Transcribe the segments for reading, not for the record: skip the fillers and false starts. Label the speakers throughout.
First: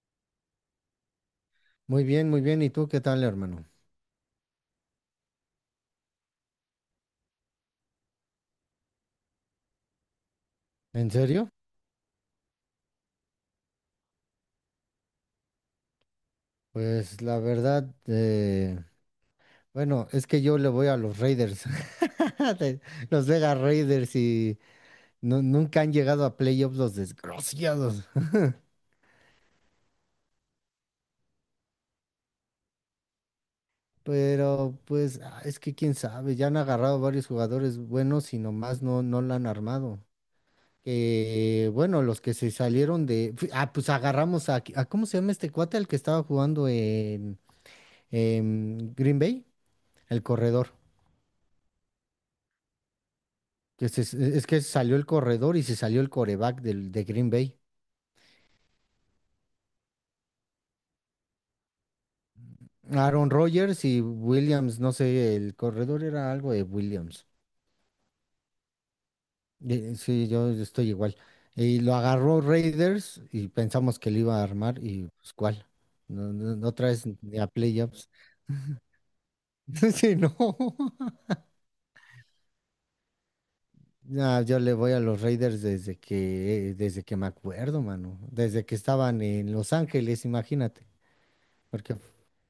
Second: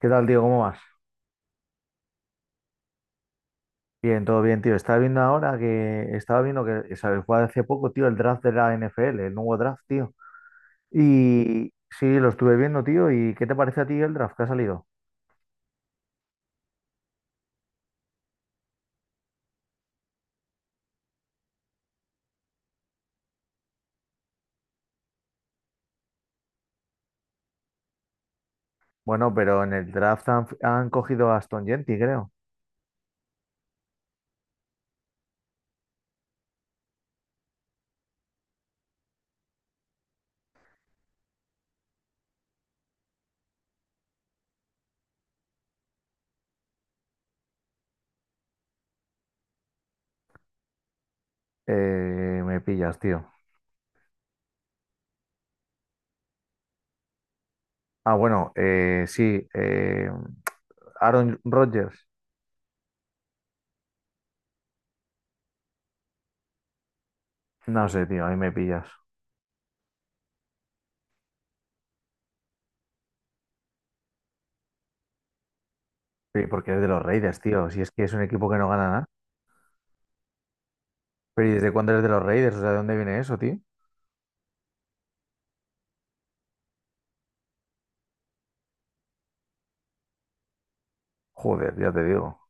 Speaker 1: ¿Qué tal, tío? ¿Cómo vas?
Speaker 2: Muy bien, muy bien. ¿Y tú qué tal, hermano?
Speaker 1: Bien, todo bien, tío. Estaba viendo ahora que estaba viendo que se fue hace poco, tío, el draft de la NFL, el nuevo draft, tío.
Speaker 2: ¿En serio?
Speaker 1: Y sí, lo estuve viendo, tío. ¿Y qué te parece a ti el draft que ha salido?
Speaker 2: Pues la verdad, bueno, es que yo le voy a los Raiders, de- los Vegas Raiders y nunca han llegado a playoffs los desgraciados.
Speaker 1: Bueno, pero en el draft han cogido a Aston Gentry, creo.
Speaker 2: Pero pues ah, es que quién sabe, ya han agarrado varios jugadores buenos y nomás no, no la han armado. Que bueno, los que se salieron de... Ah, pues agarramos a... ¿Cómo se llama este cuate? El que estaba jugando en Green Bay, el corredor.
Speaker 1: Me pillas, tío.
Speaker 2: Es que salió el corredor y se salió el coreback de Green Bay.
Speaker 1: Ah, bueno, sí. Aaron Rodgers.
Speaker 2: Aaron Rodgers y Williams, no sé, el corredor era algo de Williams.
Speaker 1: No sé, tío, ahí me pillas.
Speaker 2: Sí, yo estoy igual. Y lo agarró Raiders y pensamos que lo iba a armar y pues cuál. No,
Speaker 1: Sí,
Speaker 2: no, no
Speaker 1: porque es de los
Speaker 2: traes ni
Speaker 1: Raiders,
Speaker 2: a
Speaker 1: tío. Si es que
Speaker 2: playoffs.
Speaker 1: es un equipo que no gana nada.
Speaker 2: Sí, no.
Speaker 1: Pero ¿y desde cuándo eres de los Raiders? O sea, ¿de dónde viene eso, tío?
Speaker 2: No, yo le voy a los Raiders desde que, desde que me acuerdo, mano. Desde que estaban en Los Ángeles, imagínate.
Speaker 1: Joder, ya
Speaker 2: Porque
Speaker 1: te digo.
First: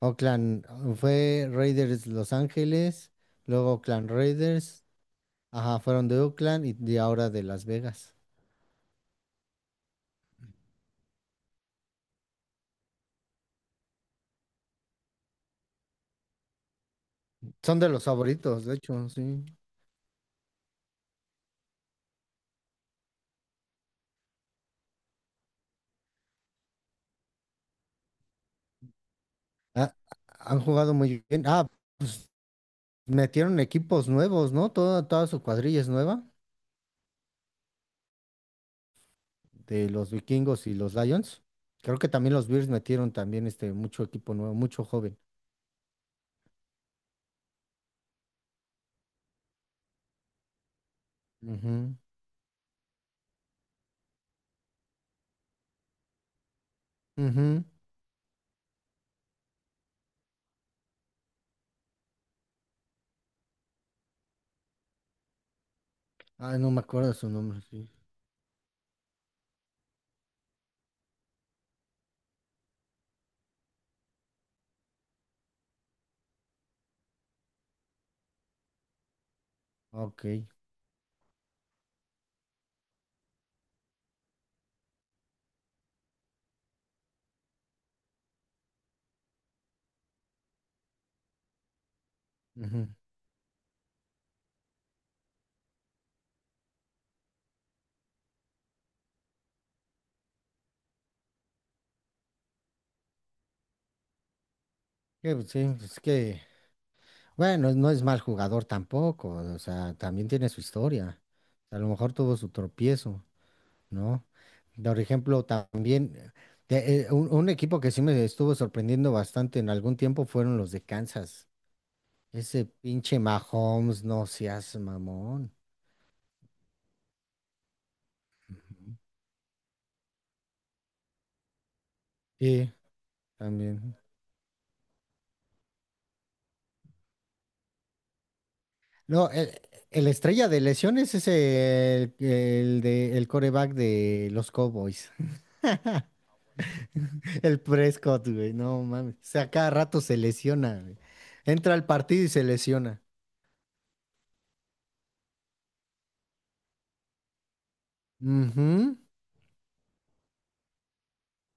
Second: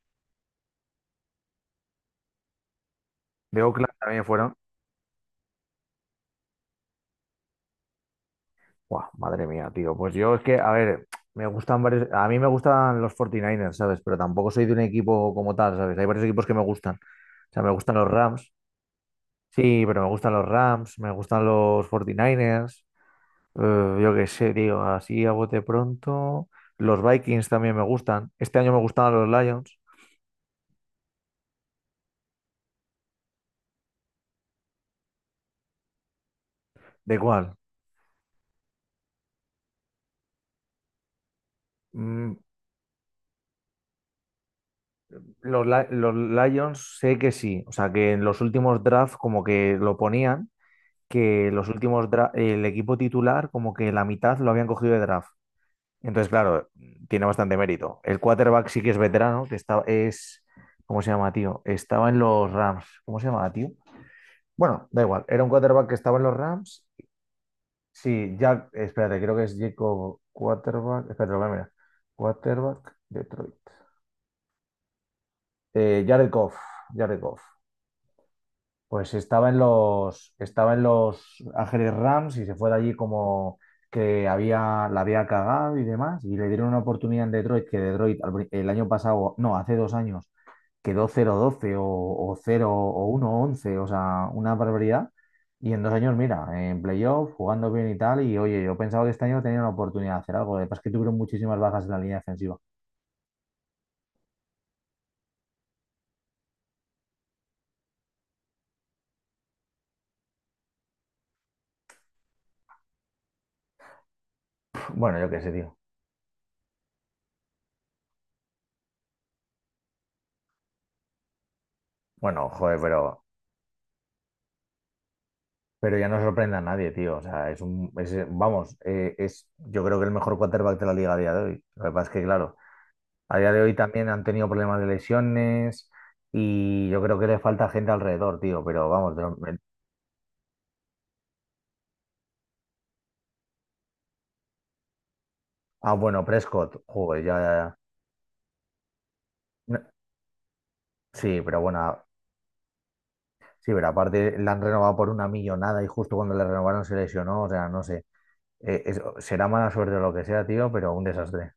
Speaker 2: Oakland fue Raiders Los Ángeles,
Speaker 1: De
Speaker 2: luego
Speaker 1: Oakland
Speaker 2: Oakland
Speaker 1: también fueron.
Speaker 2: Raiders, ajá, fueron de Oakland y de ahora de Las Vegas.
Speaker 1: Buah, madre mía, tío. Pues yo es que, a ver, me gustan varios. A mí me gustan los 49 Niners, ¿sabes? Pero tampoco soy de un equipo como tal, ¿sabes? Hay varios equipos que me gustan. O sea, me
Speaker 2: Son de
Speaker 1: gustan
Speaker 2: los
Speaker 1: los Rams.
Speaker 2: favoritos, de hecho, sí.
Speaker 1: Sí, pero me gustan los Rams, me gustan los 49 Niners, yo qué sé, tío, así a bote pronto. Los Vikings también me gustan. Este año me gustaban los Lions.
Speaker 2: Ah, han jugado muy bien. Ah, metieron equipos nuevos, ¿no? Toda su cuadrilla es nueva,
Speaker 1: ¿De cuál?
Speaker 2: de los Vikingos y los Lions. Creo que
Speaker 1: Mm,
Speaker 2: también los Bears metieron también este mucho equipo nuevo, mucho joven.
Speaker 1: los Lions sé que sí. O sea, que en los últimos drafts como que lo ponían, que los
Speaker 2: Ujú,
Speaker 1: últimos dra- el equipo titular, como que la mitad lo habían cogido de draft. Entonces, claro, tiene bastante
Speaker 2: ujú.
Speaker 1: mérito. El quarterback sí que es veterano, que está, es, ¿cómo se llama, tío? Estaba en los Rams. ¿Cómo se llama, tío? Bueno, da igual. Era un quarterback que estaba en los
Speaker 2: Ay, no me
Speaker 1: Rams.
Speaker 2: acuerdo su nombre, sí.
Speaker 1: Sí, Jack, espérate, creo que es Jacob quarterback. Espérate, lo voy a mirar. Quarterback Detroit. Jared Goff. Jared Goff. Pues
Speaker 2: Ok,
Speaker 1: estaba en los Ángeles Rams y se fue de allí como que había, la había cagado y demás. Y le dieron una oportunidad en Detroit, que el año pasado, no, hace dos años, quedó cero doce o 0
Speaker 2: ujú.
Speaker 1: o uno once, o sea, una barbaridad. Y en dos años, mira, en playoff, jugando bien y tal. Y oye, yo pensaba que este año tenía una oportunidad de hacer algo. Lo que pasa es que tuvieron muchísimas bajas en la línea defensiva.
Speaker 2: Que, pues, sí, pues, es que bueno, no es mal jugador tampoco, o sea, también tiene su historia. A lo mejor tuvo su tropiezo, ¿no? Por
Speaker 1: Bueno, yo qué
Speaker 2: ejemplo,
Speaker 1: sé, tío.
Speaker 2: también un equipo que sí me estuvo sorprendiendo bastante en algún tiempo fueron los de Kansas.
Speaker 1: Bueno,
Speaker 2: Ese
Speaker 1: joder,
Speaker 2: pinche
Speaker 1: pero
Speaker 2: Mahomes, no seas mamón.
Speaker 1: Pero ya no sorprende a nadie, tío. O sea, es un, es, vamos, es, yo creo que el mejor quarterback de la liga a día de hoy. Lo que pasa es que, claro,
Speaker 2: Sí,
Speaker 1: a día de hoy
Speaker 2: también.
Speaker 1: también han tenido problemas de lesiones y yo creo que le falta gente alrededor, tío. Pero vamos,
Speaker 2: No, el, el estrella de lesiones es el de el coreback de los Cowboys.
Speaker 1: ah, bueno, Prescott, joder,
Speaker 2: El Prescott, güey, no mames. O sea, cada
Speaker 1: no-
Speaker 2: rato se lesiona, güey.
Speaker 1: sí, pero
Speaker 2: Entra
Speaker 1: bueno,
Speaker 2: al partido y se lesiona.
Speaker 1: sí, pero aparte la han renovado por una millonada y justo cuando le renovaron se lesionó, o sea, no sé.
Speaker 2: Ujú,
Speaker 1: Será mala suerte o lo que sea, tío, pero un desastre.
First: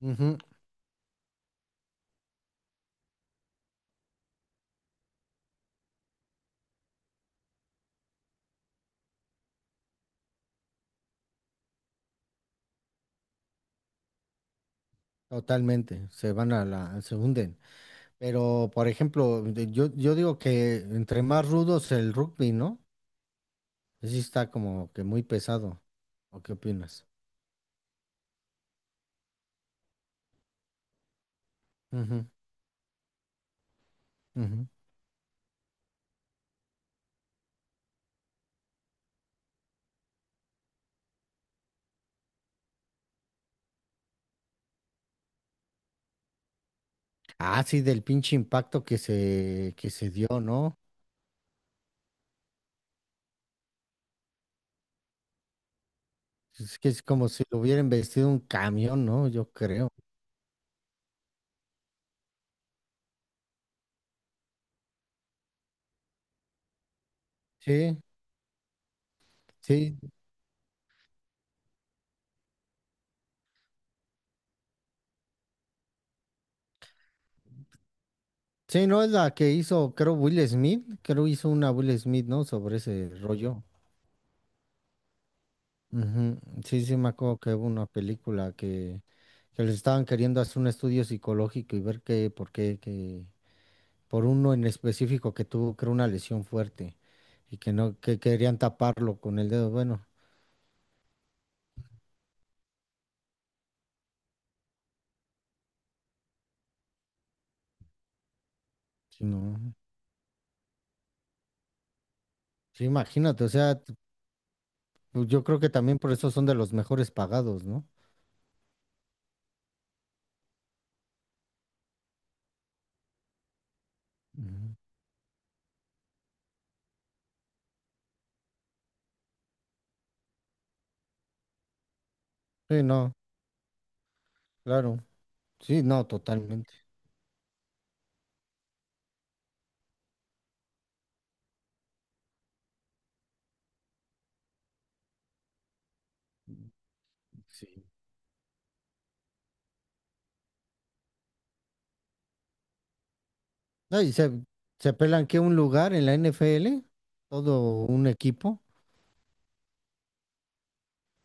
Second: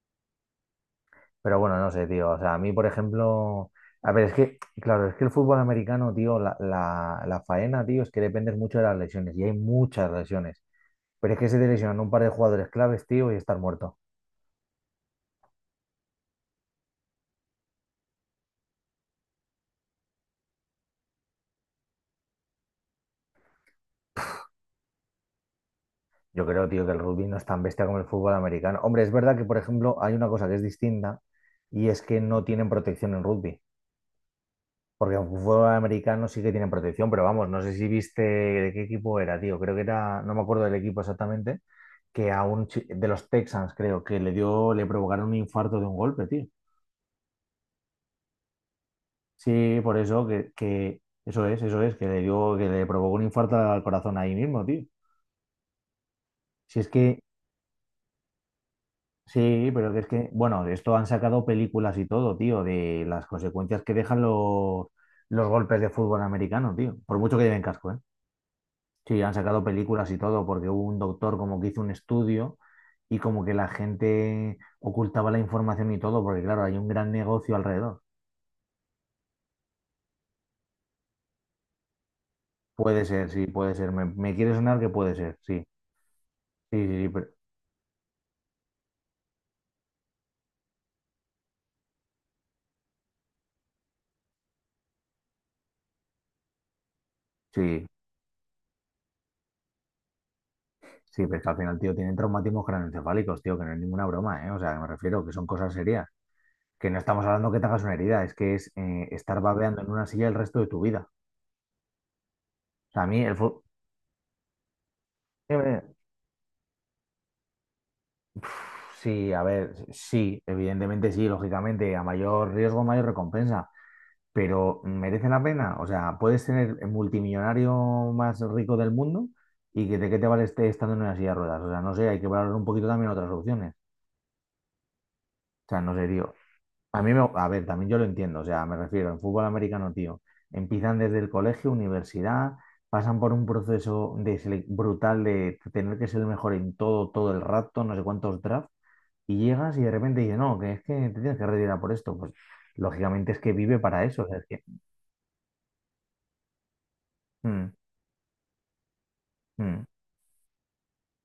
Speaker 2: ujú,
Speaker 1: Pero bueno, no sé, tío. O sea, a mí, por ejemplo, a ver, es que, claro, es que el fútbol americano, tío, la faena, tío, es que dependes mucho de las lesiones y hay muchas lesiones. Pero es que se te lesionan un par de jugadores claves, tío, y estar muerto.
Speaker 2: totalmente. Se van a se hunden. Pero, por ejemplo, yo digo que entre más rudos el rugby, ¿no? Sí está como que muy pesado. ¿O
Speaker 1: Yo
Speaker 2: qué
Speaker 1: creo, tío, que el
Speaker 2: opinas?
Speaker 1: rugby no es tan bestia como el fútbol americano. Hombre, es verdad que, por ejemplo, hay una cosa que es distinta y es que no tienen protección en rugby.
Speaker 2: Ujú, ujú.
Speaker 1: Porque aunque fútbol americano sí que tienen protección, pero vamos, no sé si viste de qué equipo era, tío. Creo que era, no me acuerdo del equipo exactamente, que a un chi- de los Texans, creo, que le dio, le provocaron un infarto de un golpe, tío.
Speaker 2: Ah, sí, del pinche impacto que
Speaker 1: Sí,
Speaker 2: que
Speaker 1: por
Speaker 2: se
Speaker 1: eso
Speaker 2: dio,
Speaker 1: que,
Speaker 2: ¿no?
Speaker 1: que que le dio, que le provocó un infarto al corazón ahí mismo, tío.
Speaker 2: Es
Speaker 1: Si es
Speaker 2: que es
Speaker 1: que,
Speaker 2: como si lo hubieran vestido un camión, ¿no? Yo
Speaker 1: sí,
Speaker 2: creo.
Speaker 1: pero que es que, bueno, de esto han sacado películas y todo, tío, de las consecuencias que dejan los golpes de fútbol americano, tío. Por mucho que lleven casco,
Speaker 2: Sí,
Speaker 1: ¿eh? Sí, han sacado
Speaker 2: sí,
Speaker 1: películas y todo, porque hubo un doctor como que hizo un estudio y como que la gente ocultaba la información y todo, porque claro, hay un gran negocio alrededor.
Speaker 2: sí, no es la que hizo, creo, Will Smith. Creo hizo una Will Smith, ¿no? Sobre
Speaker 1: Puede
Speaker 2: ese
Speaker 1: ser, sí,
Speaker 2: rollo.
Speaker 1: puede ser. Me quiere sonar que puede ser, sí.
Speaker 2: Ujú. Sí,
Speaker 1: Sí,
Speaker 2: sí, me acuerdo que hubo una película que les estaban queriendo hacer un estudio psicológico y ver qué, por qué, que, por uno en específico que tuvo, creo, una lesión fuerte y que
Speaker 1: sí,
Speaker 2: no, que querían taparlo con el dedo. Bueno,
Speaker 1: sí, pero es que al final, tío, tienen traumatismos craneoencefálicos, tío, que no es ninguna broma, ¿eh? O sea, me refiero que son cosas serias. Que no estamos hablando que te hagas una herida, es que es
Speaker 2: sí,
Speaker 1: estar
Speaker 2: no.
Speaker 1: babeando en una silla el resto de tu vida.
Speaker 2: Sí,
Speaker 1: O sea, a mí el
Speaker 2: imagínate, o
Speaker 1: fútbol...
Speaker 2: sea, pues yo creo que también por eso son de los mejores pagados, ¿no?
Speaker 1: Sí, a ver, sí, evidentemente sí, lógicamente, a mayor riesgo, mayor recompensa,
Speaker 2: Ujú.
Speaker 1: pero ¿merece la pena? O sea, puedes tener el multimillonario más rico del mundo y que de qué te vale este estando en una silla de ruedas. O sea, no sé, hay que valorar un
Speaker 2: Sí,
Speaker 1: poquito también
Speaker 2: no,
Speaker 1: otras opciones.
Speaker 2: claro.
Speaker 1: O sea,
Speaker 2: Sí,
Speaker 1: no sé,
Speaker 2: no,
Speaker 1: tío.
Speaker 2: totalmente.
Speaker 1: A mí, me, a ver, también yo lo entiendo, o sea, me refiero, en fútbol americano, tío, empiezan desde el colegio, universidad, pasan por un proceso brutal de tener que ser el mejor en todo, todo el rato,
Speaker 2: Sí.
Speaker 1: no sé cuántos drafts y llegas y de repente dices, no, que es que te tienes que retirar por esto. Pues lógicamente es que vive
Speaker 2: No,
Speaker 1: para
Speaker 2: y
Speaker 1: eso. O
Speaker 2: se,
Speaker 1: sea, es que,
Speaker 2: se pelan que un lugar en la NFL,
Speaker 1: mm,
Speaker 2: todo un equipo.
Speaker 1: mm,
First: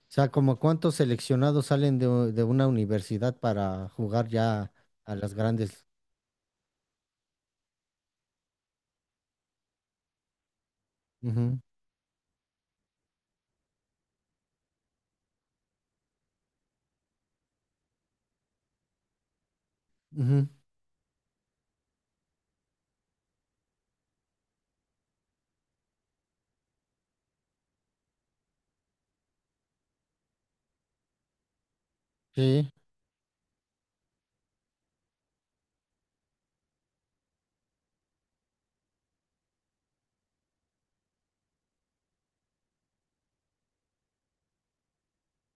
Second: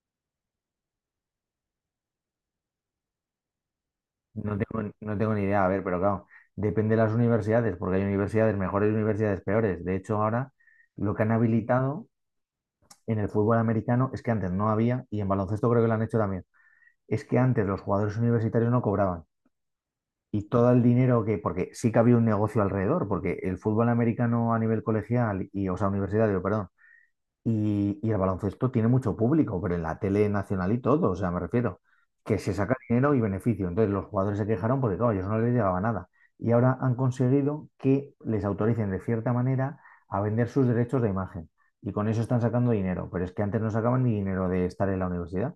Speaker 2: O sea, como cuántos seleccionados salen de una universidad para jugar ya a
Speaker 1: no tengo
Speaker 2: las
Speaker 1: ni idea, a ver,
Speaker 2: grandes.
Speaker 1: pero claro, depende de las universidades, porque hay universidades mejores y universidades peores. De hecho, ahora lo que han
Speaker 2: Ujú,
Speaker 1: habilitado en el fútbol americano es que antes no había, y en baloncesto creo que lo han hecho también, es que antes los jugadores universitarios no cobraban. Y
Speaker 2: ujú.
Speaker 1: todo el dinero que, porque sí que había un negocio alrededor, porque el fútbol americano a nivel colegial y, o sea, universitario, perdón, y el baloncesto tiene mucho público, pero en la tele nacional y todo, o sea, me refiero, que se
Speaker 2: Sí,
Speaker 1: saca dinero y beneficio. Entonces los jugadores se quejaron porque, claro, a ellos no les llegaba nada. Y ahora han conseguido que les autoricen de cierta manera a vender sus derechos de imagen. Y con eso están sacando dinero, pero es que antes no sacaban ni dinero de estar en la universidad.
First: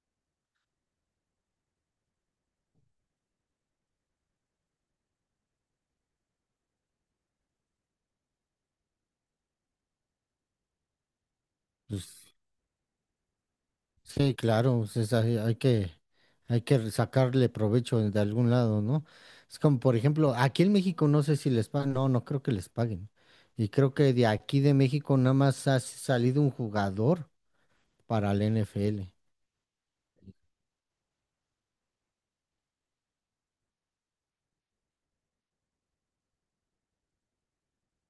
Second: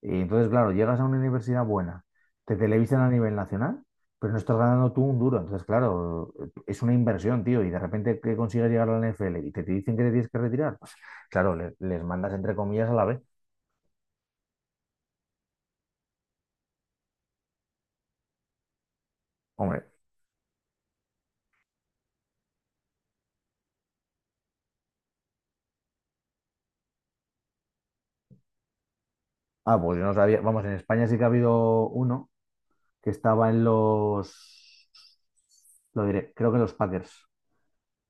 Speaker 1: Y entonces, claro, llegas a una universidad buena, te televisan a nivel nacional, pero no estás ganando tú un duro. Entonces, claro, es una inversión, tío, y de repente que consigues llegar a la NFL y te dicen que te tienes que retirar, claro, les mandas
Speaker 2: pues,
Speaker 1: entre comillas a la B.
Speaker 2: sí, claro, pues, es ahí- hay que sacarle provecho de algún lado, ¿no? Es como,
Speaker 1: Hombre,
Speaker 2: por ejemplo, aquí en México no sé si les pagan, no, no creo que les paguen. Y creo que de aquí de México nada más ha salido un jugador para la NFL.
Speaker 1: pues yo no sabía. Vamos, en España sí que ha habido uno que estaba en los, lo diré, creo que en los Packers,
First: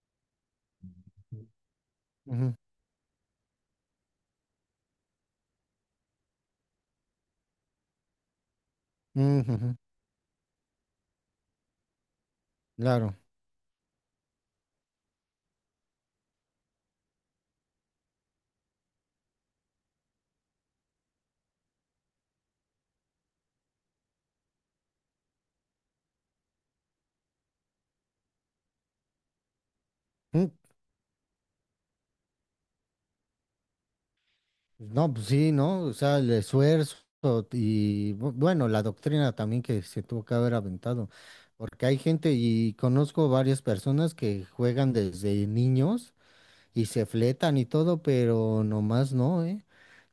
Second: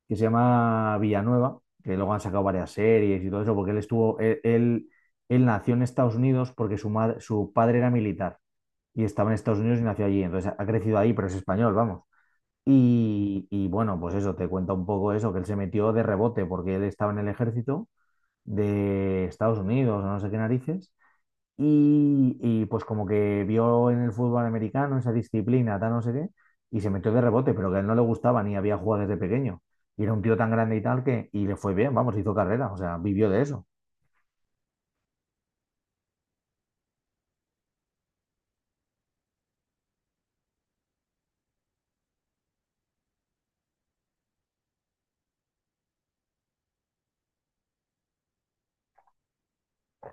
Speaker 1: que se llama Villanueva, que luego han sacado
Speaker 2: Ujú,
Speaker 1: varias series y todo eso, porque él estuvo, él nació en Estados Unidos porque su madre, su padre era militar y estaba en
Speaker 2: ujú,
Speaker 1: Estados
Speaker 2: ujú.
Speaker 1: Unidos y nació allí. Entonces ha crecido ahí, pero es español, vamos.
Speaker 2: Claro.
Speaker 1: Y bueno, pues eso, te cuenta un poco eso, que él se metió de rebote porque él estaba en el ejército de Estados Unidos o no sé qué narices. Pues como que vio en el fútbol americano esa disciplina, tal no sé qué, y se metió de rebote, pero que a él no le gustaba ni había jugado desde pequeño. Y era un tío tan
Speaker 2: Mm,
Speaker 1: grande y tal que, y le fue bien, vamos, hizo carrera, o sea, vivió de eso.
Speaker 2: no, pues sí, ¿no? O sea, el esfuerzo y bueno, la doctrina también que se tuvo que haber aventado, porque hay gente y conozco varias personas que juegan desde niños y se fletan y todo, pero nomás no, ¿eh?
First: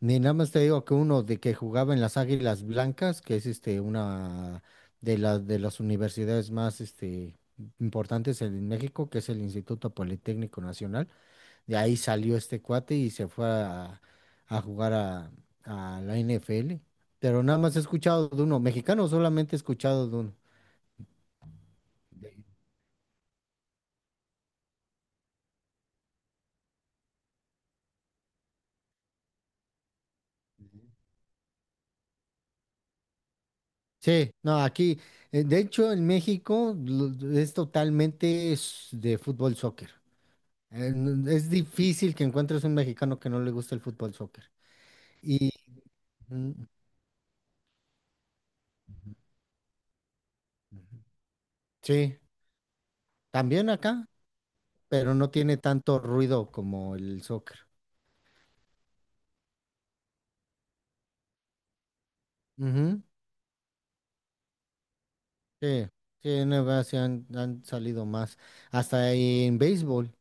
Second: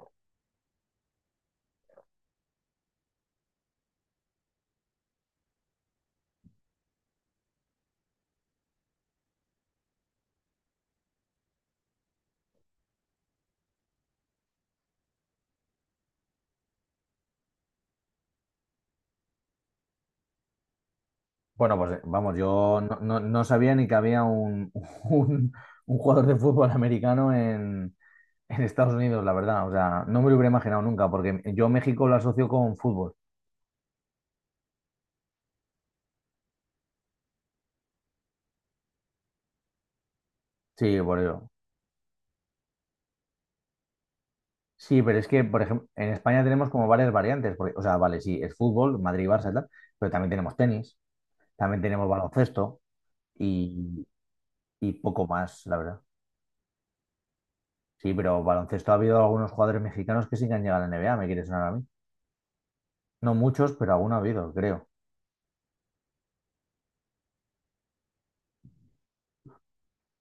Speaker 2: Ni nada más te digo que uno de que jugaba en las Águilas Blancas, que es este una de las universidades más este importantes en México, que es el Instituto Politécnico Nacional. De ahí salió este cuate y se fue a jugar a la NFL. Pero nada más he escuchado de uno. Mexicano solamente he escuchado de uno.
Speaker 1: Bueno, pues vamos, yo no sabía ni que había un, un jugador de fútbol americano en Estados Unidos, la verdad, o sea, no me lo hubiera imaginado nunca, porque yo México lo asocio con fútbol.
Speaker 2: Sí, no, aquí, de hecho, en México es totalmente de fútbol soccer.
Speaker 1: Sí, por ello.
Speaker 2: Es difícil que encuentres un mexicano que no le guste el fútbol soccer.
Speaker 1: Sí, pero es que,
Speaker 2: Y
Speaker 1: por ejemplo, en España
Speaker 2: mm,
Speaker 1: tenemos como varias variantes, porque, o sea, vale, sí, es fútbol,
Speaker 2: ujú,
Speaker 1: Madrid, Barça y tal, pero también tenemos tenis, también tenemos
Speaker 2: sí,
Speaker 1: baloncesto
Speaker 2: también
Speaker 1: y,
Speaker 2: acá,
Speaker 1: y
Speaker 2: pero
Speaker 1: poco
Speaker 2: no tiene
Speaker 1: más, la
Speaker 2: tanto
Speaker 1: verdad.
Speaker 2: ruido como el soccer.
Speaker 1: Sí, pero baloncesto ha habido algunos jugadores mexicanos que sí que han llegado a la NBA, me quiere sonar a mí. No muchos, pero alguno ha habido, creo.
Speaker 2: Sí, sí, en NBA sí han, han salido más. Hasta en béisbol,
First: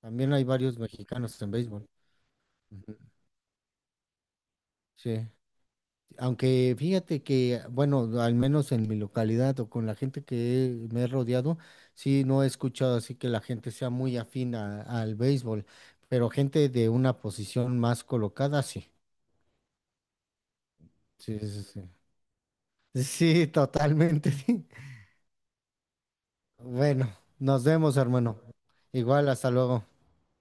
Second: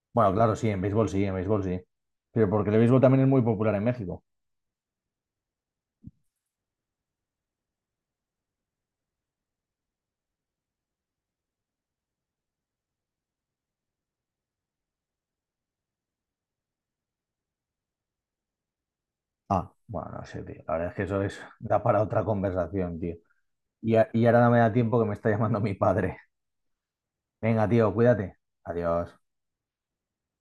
Speaker 2: también
Speaker 1: Bueno,
Speaker 2: hay
Speaker 1: claro, sí,
Speaker 2: varios
Speaker 1: en béisbol sí, en
Speaker 2: mexicanos en
Speaker 1: béisbol sí.
Speaker 2: béisbol.
Speaker 1: Pero porque el
Speaker 2: Ujú.
Speaker 1: béisbol también es muy popular en México.
Speaker 2: Sí, aunque fíjate que, bueno, al menos en mi localidad o con la gente que me he rodeado, sí, no he escuchado así que la gente sea muy afín al béisbol, pero gente de una posición más colocada, sí.
Speaker 1: Ah, bueno, no sé, tío. La verdad es que eso es,
Speaker 2: Sí, sí,
Speaker 1: da
Speaker 2: sí.
Speaker 1: para otra conversación, tío.
Speaker 2: Sí,
Speaker 1: Y, y
Speaker 2: totalmente.
Speaker 1: ahora no me da tiempo que me está llamando mi padre.
Speaker 2: Bueno, nos
Speaker 1: Venga, tío,
Speaker 2: vemos,
Speaker 1: cuídate.
Speaker 2: hermano.
Speaker 1: Adiós.
Speaker 2: Igual, hasta luego.